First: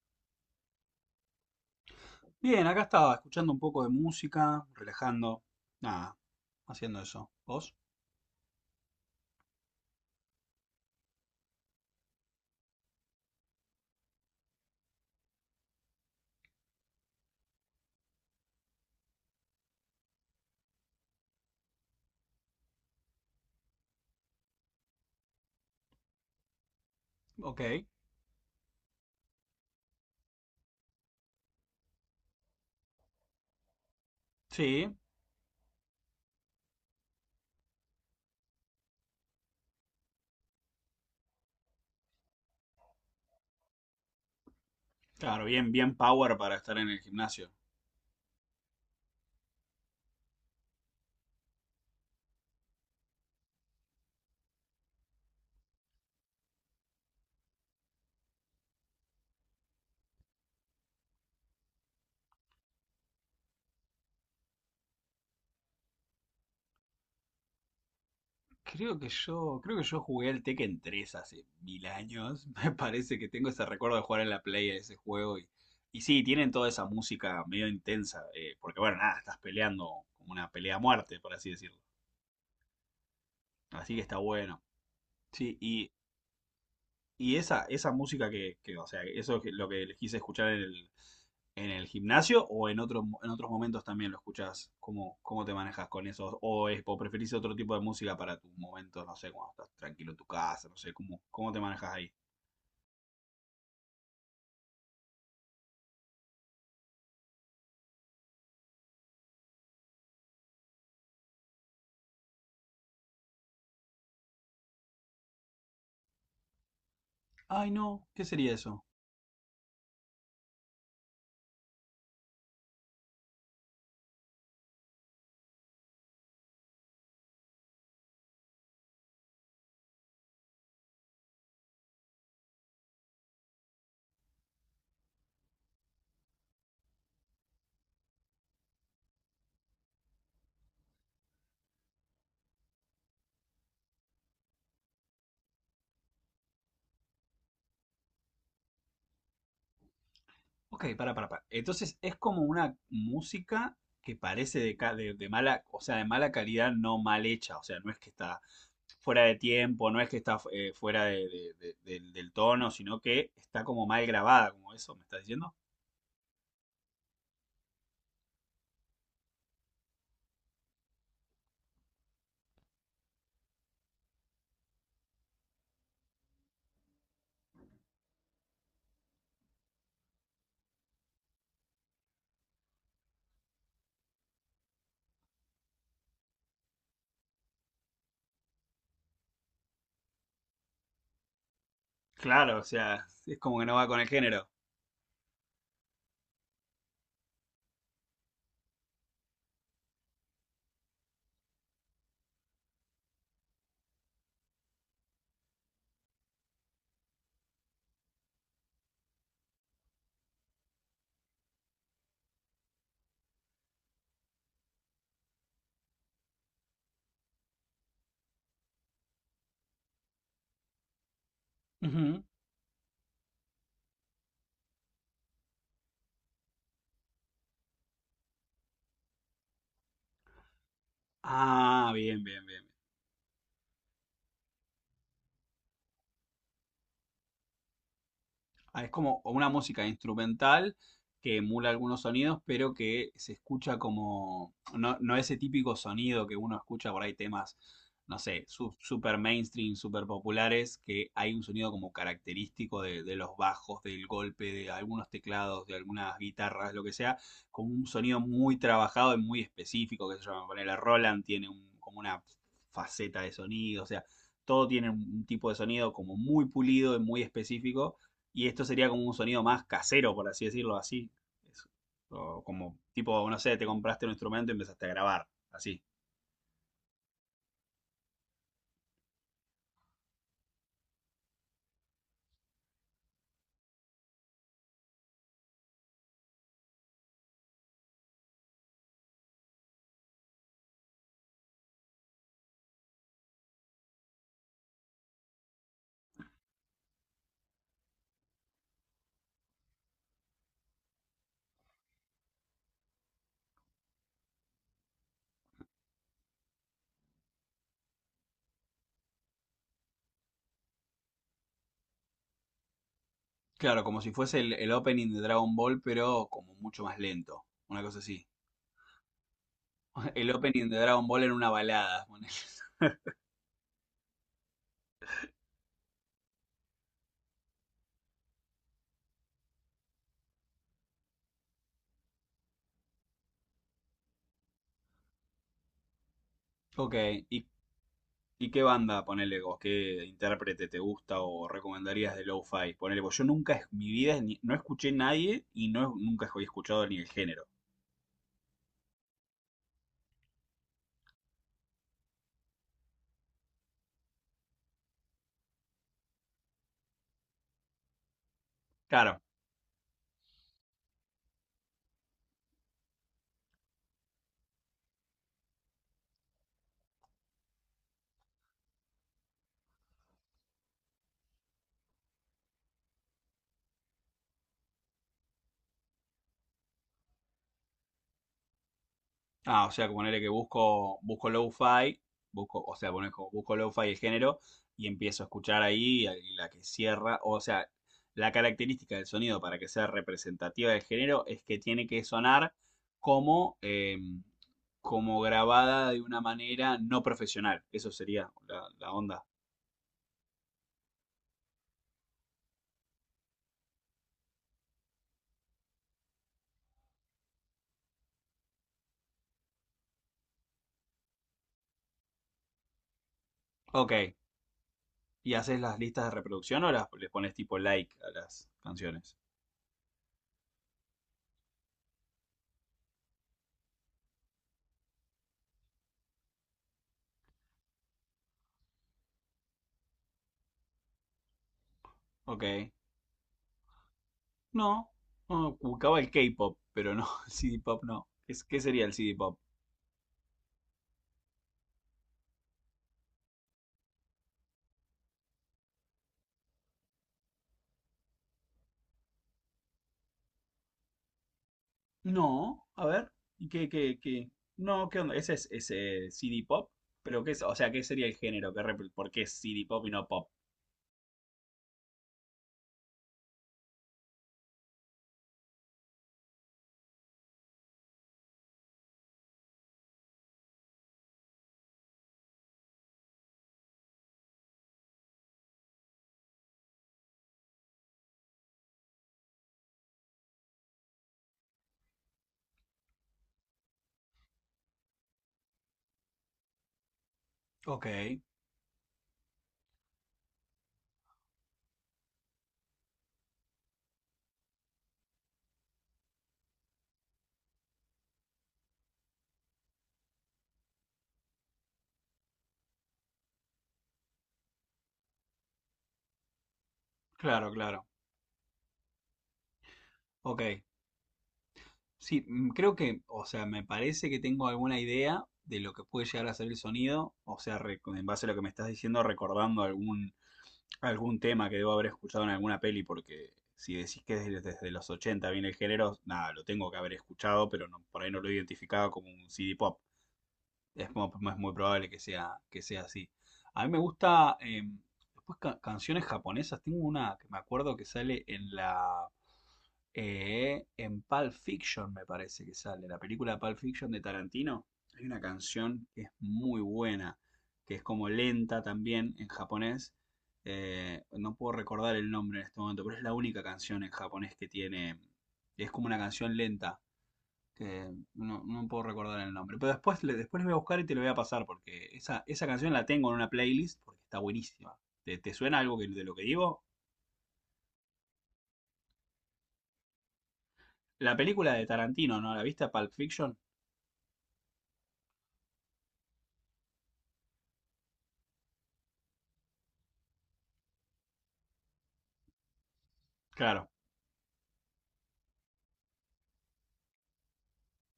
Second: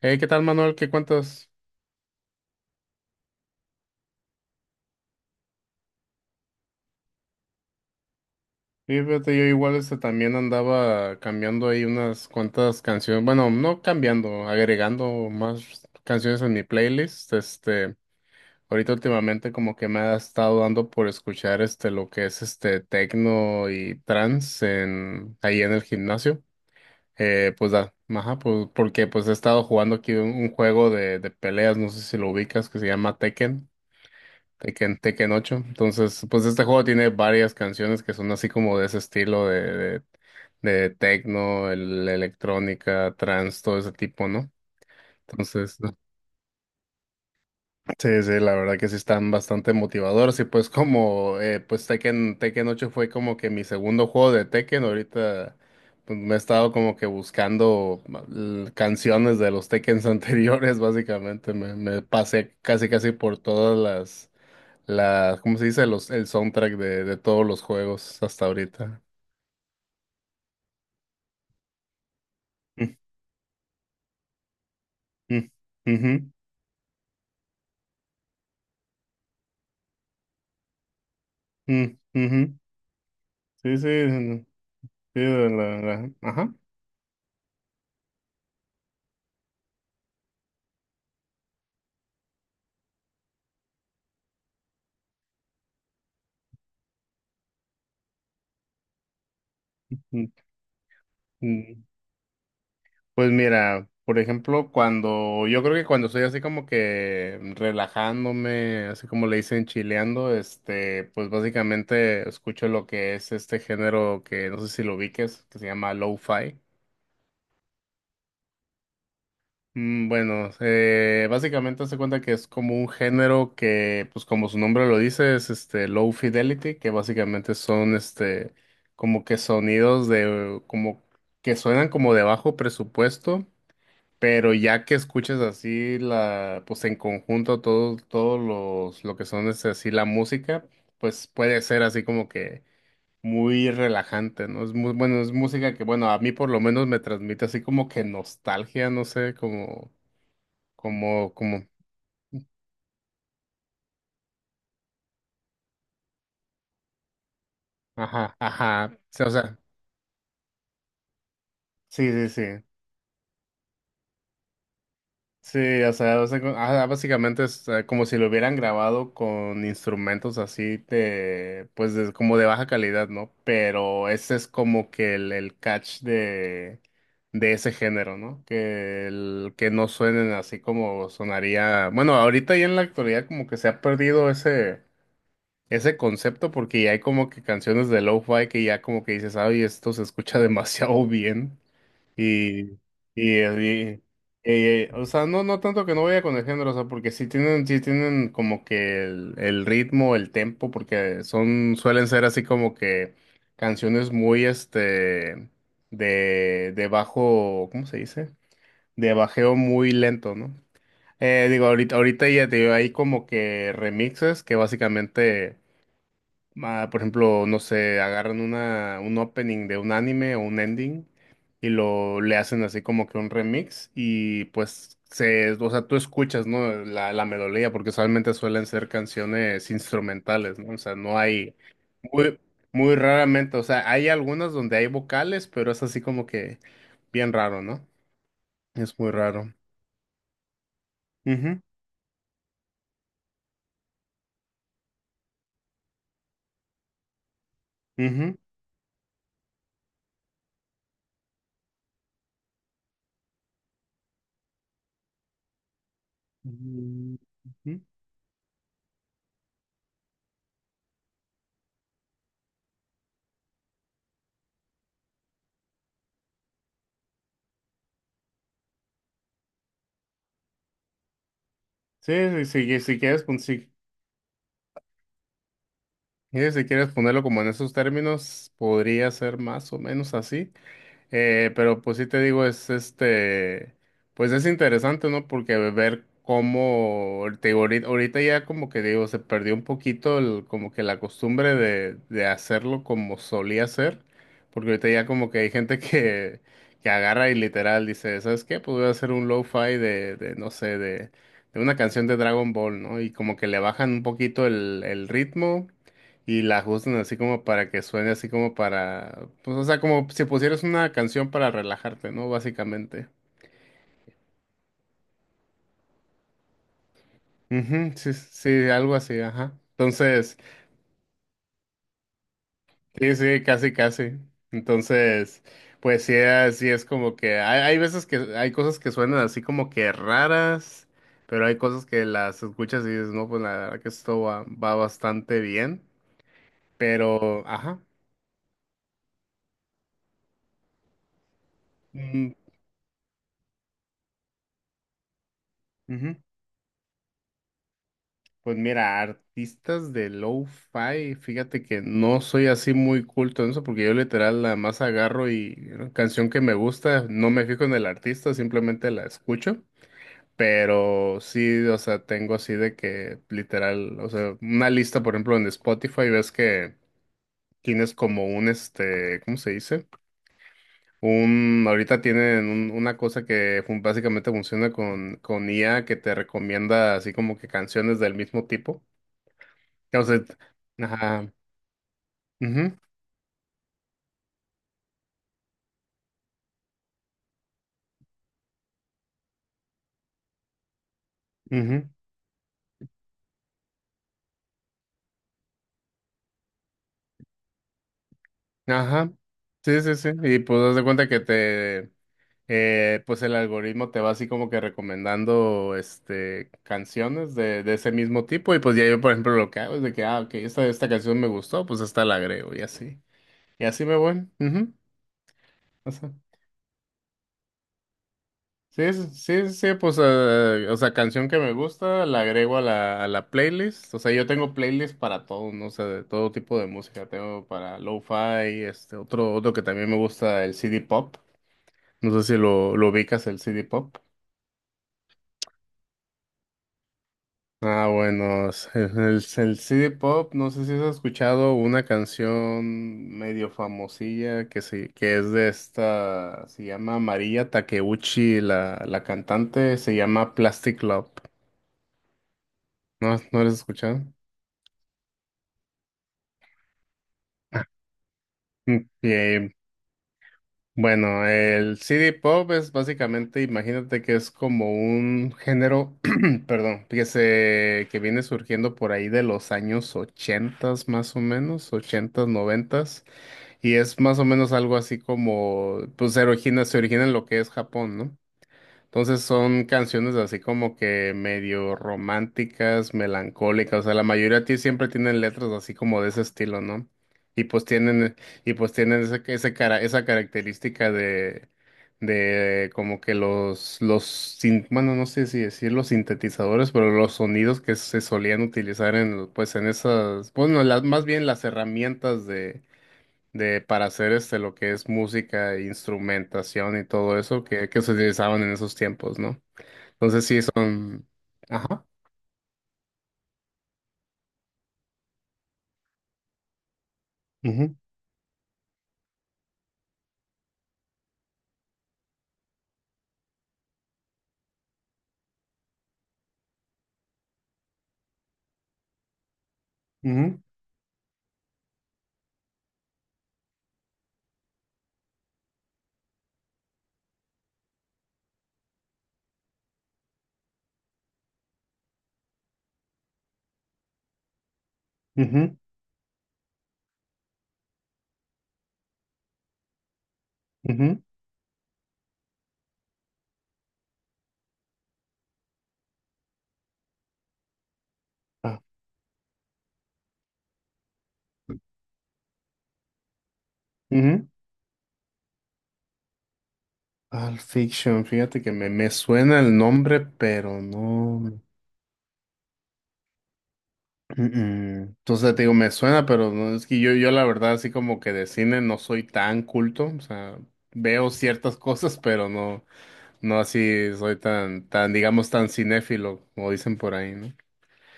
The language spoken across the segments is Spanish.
Hey, ¿qué tal, Manuel? ¿Qué cuentas? Bien, acá estaba, escuchando un poco de música, relajando, nada, haciendo eso. ¿Vos? Sí, fíjate, yo igual también andaba cambiando ahí unas cuantas canciones, bueno, no cambiando, agregando más canciones en mi playlist. Ahorita últimamente como que me ha estado dando por escuchar lo que es este techno y trance en ahí en el gimnasio. Pues Ok. da, ajá, pues porque pues he estado jugando aquí un juego de peleas, no sé si lo ubicas, que se llama Tekken. Sí, Tekken 8. Entonces, pues este juego tiene varias canciones que son así como de ese estilo de, de tecno, electrónica, trance, todo ese tipo, ¿no? claro, bien, Entonces, bien power para estar en el gimnasio. sí, sí, la verdad que sí están bastante motivadores y pues como, pues Tekken 8 fue como que mi segundo juego de Tekken. Ahorita, pues, me he estado como que buscando canciones de los Tekkens anteriores. Básicamente, me pasé casi casi por todas ¿cómo se dice? El soundtrack de todos los juegos hasta Creo ahorita. que yo, creo que yo jugué al Tekken 3 hace mil años. Me Mm, parece que tengo ese recuerdo de jugar en la Play a ese juego y, mm, y ujú, sí, tienen toda esa música medio intensa, porque bueno, nada, estás peleando como una pelea a muerte, por así decirlo. mm, ujú. Sí, sí, Así que está mm, bueno. sí, Sí, y ajá. Y esa música que, o sea, eso es lo que les quise escuchar en el gimnasio o en otros momentos también lo escuchás. ¿Cómo te manejas con eso? ¿ O preferís otro tipo de música para tus momentos, no sé, cuando estás tranquilo en tu Mm, casa, no sé, cómo te mm. manejas ahí? Pues mira, por ejemplo, cuando, yo creo que cuando estoy así como que relajándome, así como le dicen chileando, pues básicamente escucho lo que es este género que no sé si lo ubiques, que se llama lo-fi. Ay, no, ¿qué sería eso? Mm. Bueno, básicamente hace cuenta que es como un género que, pues como su nombre lo dice, es este low fidelity, que básicamente son como que sonidos de como que suenan como de bajo presupuesto, pero ya que escuchas así la, pues en conjunto todos los lo que son así la música, pues puede ser así como que muy relajante, ¿no? Es muy bueno, es música que bueno a mí por lo menos me transmite así como que nostalgia, no sé, como Ok, para, para. como, Entonces es como una música que parece de mala, o sea, de mala calidad, no mal hecha. O sea, no es que ajá, está ajá, sí, fuera o de sea, tiempo, no es que está fuera sí, sí, del sí, tono, sino que está como mal grabada, como eso, ¿me estás diciendo? sí, o sea, ajá, básicamente es como si lo hubieran grabado con instrumentos así de, pues, como de baja calidad, ¿no? Pero ese es como que el catch de ese género, ¿no? Que, que no suenen así como sonaría, bueno, ahorita y en la actualidad como que se ha perdido ese ese concepto, porque ya hay como que canciones de lo-fi que ya como que dices, ay, esto se escucha demasiado bien. Claro, o Y, sea, y, es como que no va con eh, y- el género. eh, o sea, no, no tanto que no vaya con el género, o sea, porque sí tienen como que el ritmo, el tempo, porque son, suelen ser así como que canciones muy, de bajo, ¿cómo se dice? De bajeo muy lento, ¿no? Digo, ahorita ya te digo, hay como que remixes que básicamente, ah, por ejemplo, no sé, agarran una, un opening de un anime o un ending y lo Ujú. le hacen así como que un remix y pues se, o sea, tú escuchas, ¿no? La melodía, porque solamente suelen ser canciones instrumentales, ¿no? O sea, no hay Ah, bien, muy, bien, bien. muy raramente, o sea, hay algunas donde hay vocales, pero es así como que bien raro, ¿no? Ah, es Es muy como una raro. música instrumental que Ujú, emula algunos sonidos, pero que se escucha como, no ese típico sonido que uno escucha por ahí temas, no ujú. sé, super mainstream, super populares, que hay un sonido como característico de los bajos, del golpe, de algunos teclados, de algunas guitarras, lo que Mm, sea, como ujú. un sonido muy trabajado y muy específico, que se llama, ponele Roland tiene como una faceta de sonido, o sea, todo tiene un tipo de sonido como muy pulido y muy específico y esto sería como un sonido más casero, por así decirlo, así. Es- Sí, o sí, como sí, si quieres, tipo, no sé, te compraste un instrumento y empezaste a grabar, así. Si quieres ponerlo como en esos términos, podría ser más o menos así. Pero pues sí te digo, es pues es interesante, ¿no? Porque ver cómo, te digo, ahorita ya como que digo, se perdió un poquito como que la costumbre de hacerlo como solía ser, porque ahorita ya como que hay gente que agarra y literal dice, ¿sabes qué? Pues voy a hacer un lo-fi de, no sé, de una canción de Dragon Ball, ¿no? Y como que le bajan un poquito el ritmo y la ajustan así como para que suene así como para, pues o sea, como si pusieras una canción para relajarte, ¿no? Básicamente. Claro, como si fuese el opening de Dragon Ball, pero como mucho más lento, una Ujú, cosa sí, así. sí, algo así, ajá. El Entonces, opening de Dragon Ball en una balada. Ponele. sí, sí, casi, casi. Entonces, pues sí, así es como que hay veces que hay cosas que suenan así como que raras, pero hay cosas que las escuchas y dices, no, pues la verdad que esto va bastante bien, Ok, pero, ¿y, ajá. y qué banda, ponele vos, qué intérprete te gusta o recomendarías de Mm, lo-fi? Ponele vos, yo nunca en mi vida no escuché nadie y no, ujú. nunca he escuchado ni el género. Pues mira, artistas de lo-fi, fíjate que no soy así muy culto en eso, porque yo literal la más agarro y una canción que me gusta, no me fijo en el artista, simplemente la Claro. escucho. Pero sí, o sea, tengo así de que literal, o sea, una lista, por ejemplo, en Spotify, ves que tienes como un, ¿cómo se dice? Ahorita tienen una cosa que básicamente funciona con, IA que te recomienda así como que canciones del mismo tipo. Ah, o sea, que O sea, ponele que busco ajá, lo-fi, busco, o ujú, sea, ponele como busco lo-fi el género y empiezo a escuchar ahí y la que cierra, o sea, la característica del sonido para que sea representativa del género es que ujú, tiene que sonar como, como grabada de una manera no profesional. Eso sería la ajá, onda. sí, sí, sí, y pues das de cuenta que te, pues el algoritmo te va así como que recomendando, canciones de, ese mismo tipo, y pues ya yo, por ejemplo, lo que hago es de que, ah, ok, esta canción me gustó, pues esta la agrego, y así Ok, me voy, ujú, ¿y haces las o listas sea. de reproducción o las, les pones tipo like a las Sí, sí, canciones? sí, sí, sí, pues, o sea, canción que me gusta, la agrego a a la playlist. O sea, yo tengo playlist para todo, ¿no? O sea, de todo tipo de música. Tengo para lo-fi, otro que también me gusta, el CD pop. No sé si Ok. Lo ubicas, el CD pop. No, no, buscaba el K-pop, pero no, el CD pop Ah, no. ¿ bueno, Qué sería el CD pop? el CD pop, no sé si has escuchado una canción medio famosilla que sí, que es de esta, se llama María Takeuchi, la cantante, se llama Plastic Love. No, a ver, ¿No, no lo ¿y has qué, qué, escuchado? qué? No, ¿qué onda? ¿Ese es ese CD pop? Pero qué es, o sea, ¿qué sería el género? Mm. ¿Por qué es eh, CD pop y no pop? bueno, el CD Pop es básicamente, imagínate que es como un género, perdón, que viene surgiendo por ahí de los años 80 más o menos, 80, 90, y es más o menos algo así como, pues se origina en lo que es Japón, ¿no? Entonces son canciones así como que medio románticas, melancólicas, o sea, la mayoría de ti siempre tienen letras así como de ese estilo, ¿no? Y pues Ok, tienen, y pues tienen ese, cara, esa característica de como que los, bueno, no sé si decir los sintetizadores, pero los sonidos que se solían utilizar en, pues en esas, bueno, más bien las herramientas de para hacer lo que es música, instrumentación y todo eso claro, que claro. se utilizaban en esos tiempos, ¿no? Entonces sí Ok. son. Ajá. Sí, mm, creo que, o sea, me parece que tengo alguna idea de lo que puede llegar a ser el sonido. O sea, Ujú, en base a lo que me estás diciendo, recordando algún tema que debo haber escuchado en alguna peli, porque si decís que desde los 80 viene el género, nada, lo tengo que haber escuchado, pero no, por ahí no lo he identificado como un CD pop. ujú, Es muy probable que sea, así. A mí me gusta, después canciones japonesas, tengo una que me acuerdo que sale en en Pulp Fiction me parece que sale, la película Pulp Fiction de Tarantino, hay una ujú, canción que es muy buena, que es como lenta también en japonés, ujú. No puedo recordar el nombre en este momento, pero es la única canción en japonés que tiene, es como una canción lenta que no, Ah, no puedo recordar el nombre. Pero después, después voy a buscar y te lo voy a pasar porque esa canción la tengo en una playlist porque está ujú. buenísima. ¿Te suena algo que- de lo que digo? Pulp Fiction, fíjate que me suena el nombre, pero La no. película de Tarantino, ¿no? ¿La viste? Pulp Fiction. Mm. Entonces te digo, me suena, pero no es que yo la verdad, así como que de cine no soy tan culto. O sea, veo ciertas cosas, pero no, no Claro. así soy tan, digamos, tan cinéfilo, como dicen por ahí, ¿no?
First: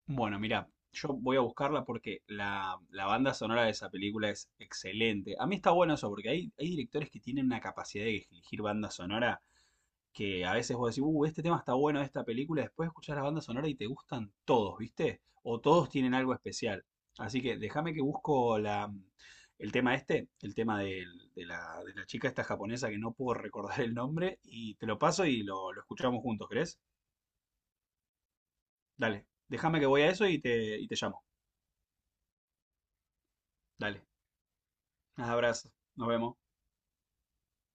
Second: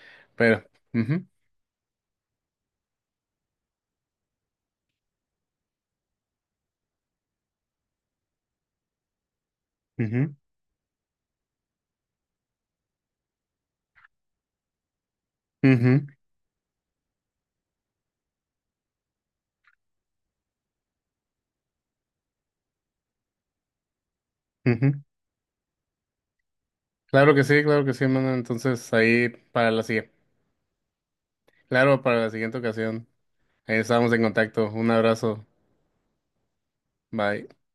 Bueno, Pero, mira, yo ujú, voy a buscarla porque la banda sonora de esa película es excelente. A mí está bueno eso porque hay directores que tienen una capacidad de elegir banda sonora ujú, que a veces vos decís, este tema está bueno de esta película, después escuchás la banda sonora y te gustan todos, ¿viste? O todos ujú, tienen algo especial. Así que déjame que busco el tema este, el tema de la chica esta japonesa que no puedo recordar el nombre, y te lo ujú. paso y lo escuchamos juntos, ¿crees? Claro que sí, hermano. Entonces, Dale, ahí para déjame la que voy a siguiente, eso y te llamo. claro, para la siguiente ocasión. Ahí Dale, estamos en contacto. Un un abrazo. abrazo, nos vemos. Bye.